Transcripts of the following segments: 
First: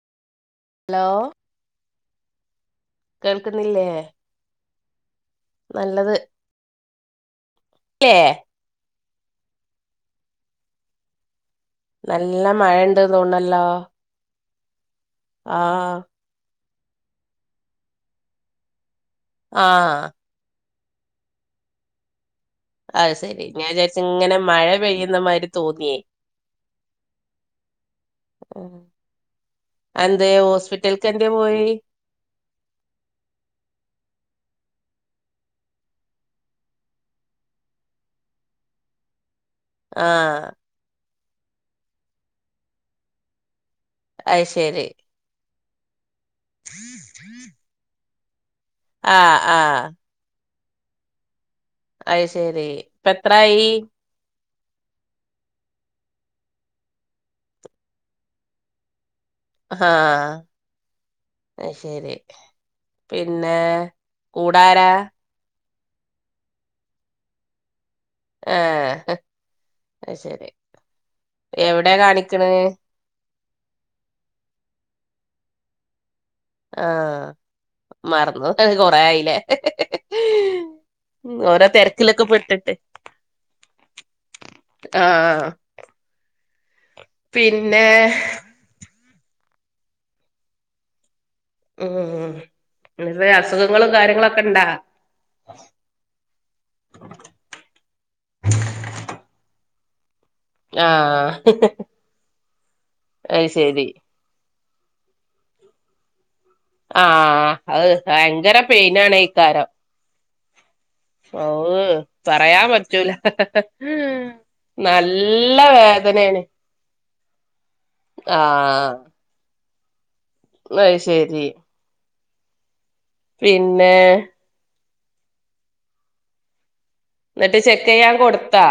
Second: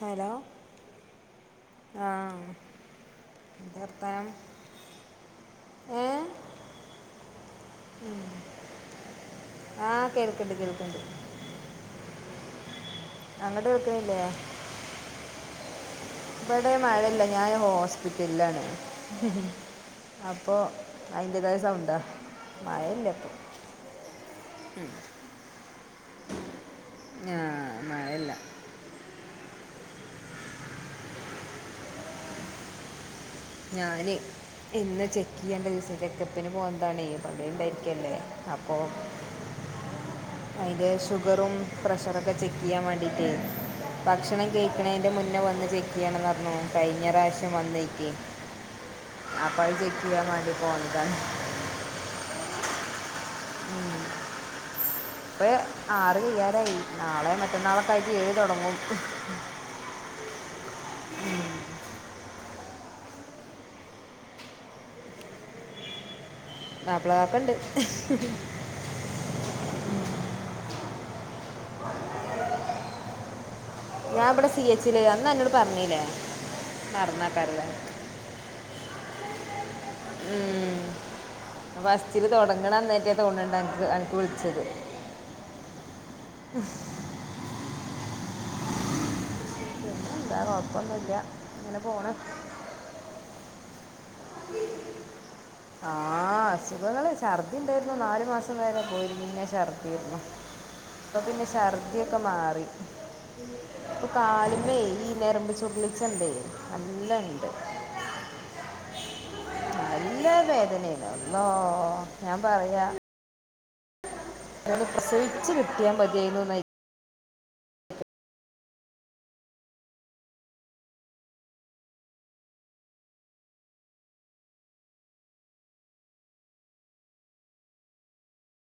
Hello. Hello ആഹ് കേൾക്കുന്നില്ലേ [unintelligible] നല്ലത്. ല്ലേ മ്മ് ആഹ് കേൾക്കണ്ട് കേൾക്കണ്ട്. നല്ല മഴ അങ്ങട്ട് വെക്കുന്നില്ലേ. ആഹ്. ഇവിടെ മഴല്ല. ഞാൻ ഹോസ്പിറ്റലിലാണ്. ആഹ്. അപ്പോ അയിന്റെതായ സൗണ്ട അത് സെരി. ഞാൻ വിചാരിച്ചിങ്ങനെ മഴ പെയ്യുന്ന മാതിരി തോന്നിയേ. ആഹ് മഴ അല്ല. എന്തെ ഹോസ്പിറ്റൽക്ക് എന്തെ പോയി? ഞാന്- ഇന്ന് ചെക്കയ്യേണ്ട ദിവസം ചെക്കപ്പിന് പോവന്താണെ [unintelligible] യിരിക്കല്ലേ അപ്പൊ [inaudible] ആഹ് അതിന്റെ ഷുഗറും പ്രഷറൊക്കെ ചെക്ക് ചെയ്യാൻ വേണ്ടിയിട്ടേ അത് ഭക്ഷണം ശെരി കഴിക്ക്ണയ് ന്റെ മുന്നേ വന്ന് ചെക്ക് ചെയ്യണംന്ന് പറഞ്ഞു കഴിഞ്ഞ പ്രാവശ്യം വന്നേക്ക് ആഹ് അപ്പഴ ആഹ് ചെക്ക് ചെയ്യാൻ വേണ്ടി പോന്നതാണ് അയ് ശെരി ഇപ്പ എത്രായി ഉ ഇപ്പ ആറ് കയ്യാനായി നാളെ മറ്റന്നാളൊക്കായിട്ട് ഏഴു തുടങ്ങും ആഹ് അത്ശെരി പിന്നെ കൂടാരാ മാപ്പ്ള കാക്കണ്ട് ഏഹ് അത്ശെരി എവിടെ കാണിക്ക്ണ് ഞാൻ ഇവിടെ സി എച്ചില് അന്ന അന്നോട് പറഞ്ഞിലേ ആഹ് മറന്നു അത് കൊറ ആയിലെ ആഫസ്റ്റില് തൊടങ്ങണ അന്നെറ്റെ തോന്നണ്ട് അനക്ക് അനക്ക് വിളിച്ചത് ആഹ് ആഹ് പിന്നെ പിന്നെന്താ കൊഴപ്പൊന്നില്ല ഉം [unintelligible] അസുഖങ്ങളും കാര്യങ്ങളൊക്കെ ഇണ്ടാ ആഹ് അസുഖങ്ങള് ഛർദ്ദി ഉണ്ടായിരുന്നു നാലു മാസം വരെ പോരിഞ്ഞ ഛർദ്ദിയിരുന്നു ഇപ്പൊ ആഹ് പിന്നെ ഛർദി ഒക്കെ മാറി അത് ശരി കാലിമ്മെ ഈ നെരമ്പ് ചുർലിച്ചണ്ടെ ആഹ് അത് ഭയങ്കര പെയിനാണെയ്ക്കാരം നല്ല വേദനയാണ് അല്ലോ ഓഹ് ഞാൻ പറയാൻ പറയാ പറ്റൂല ഒന്ന് പ്രസവിച്ച് നല്ല കിട്ടിയാൽ വേദനേണ് മതിയായിരുന്നു എന്നാ ആഹ് അത്ശെരി പിന്നെ എന്നിട്ട് ചെക്ക് ചെയ്യാൻ കൊടുത്താ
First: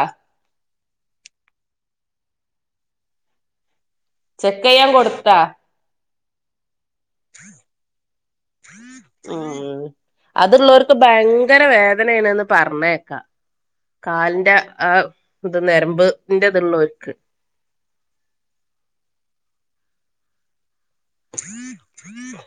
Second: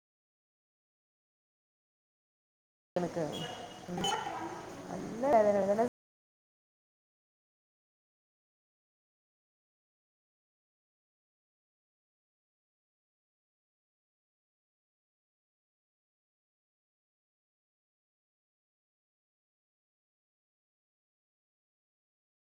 [unintelligible] ചെക്ക് യ്യാൻ കൊടുത്താ ആഹ് അത്ള്ളോർക്ക് ഭയങ്കര വേദനയണെന്ന് പറഞ്ഞേക്കാം കാലിന്റെ ആ ഇത് നരമ്പ് ഇന്റെ ഇത്ള്ളോൽക്ക് [unintelligible]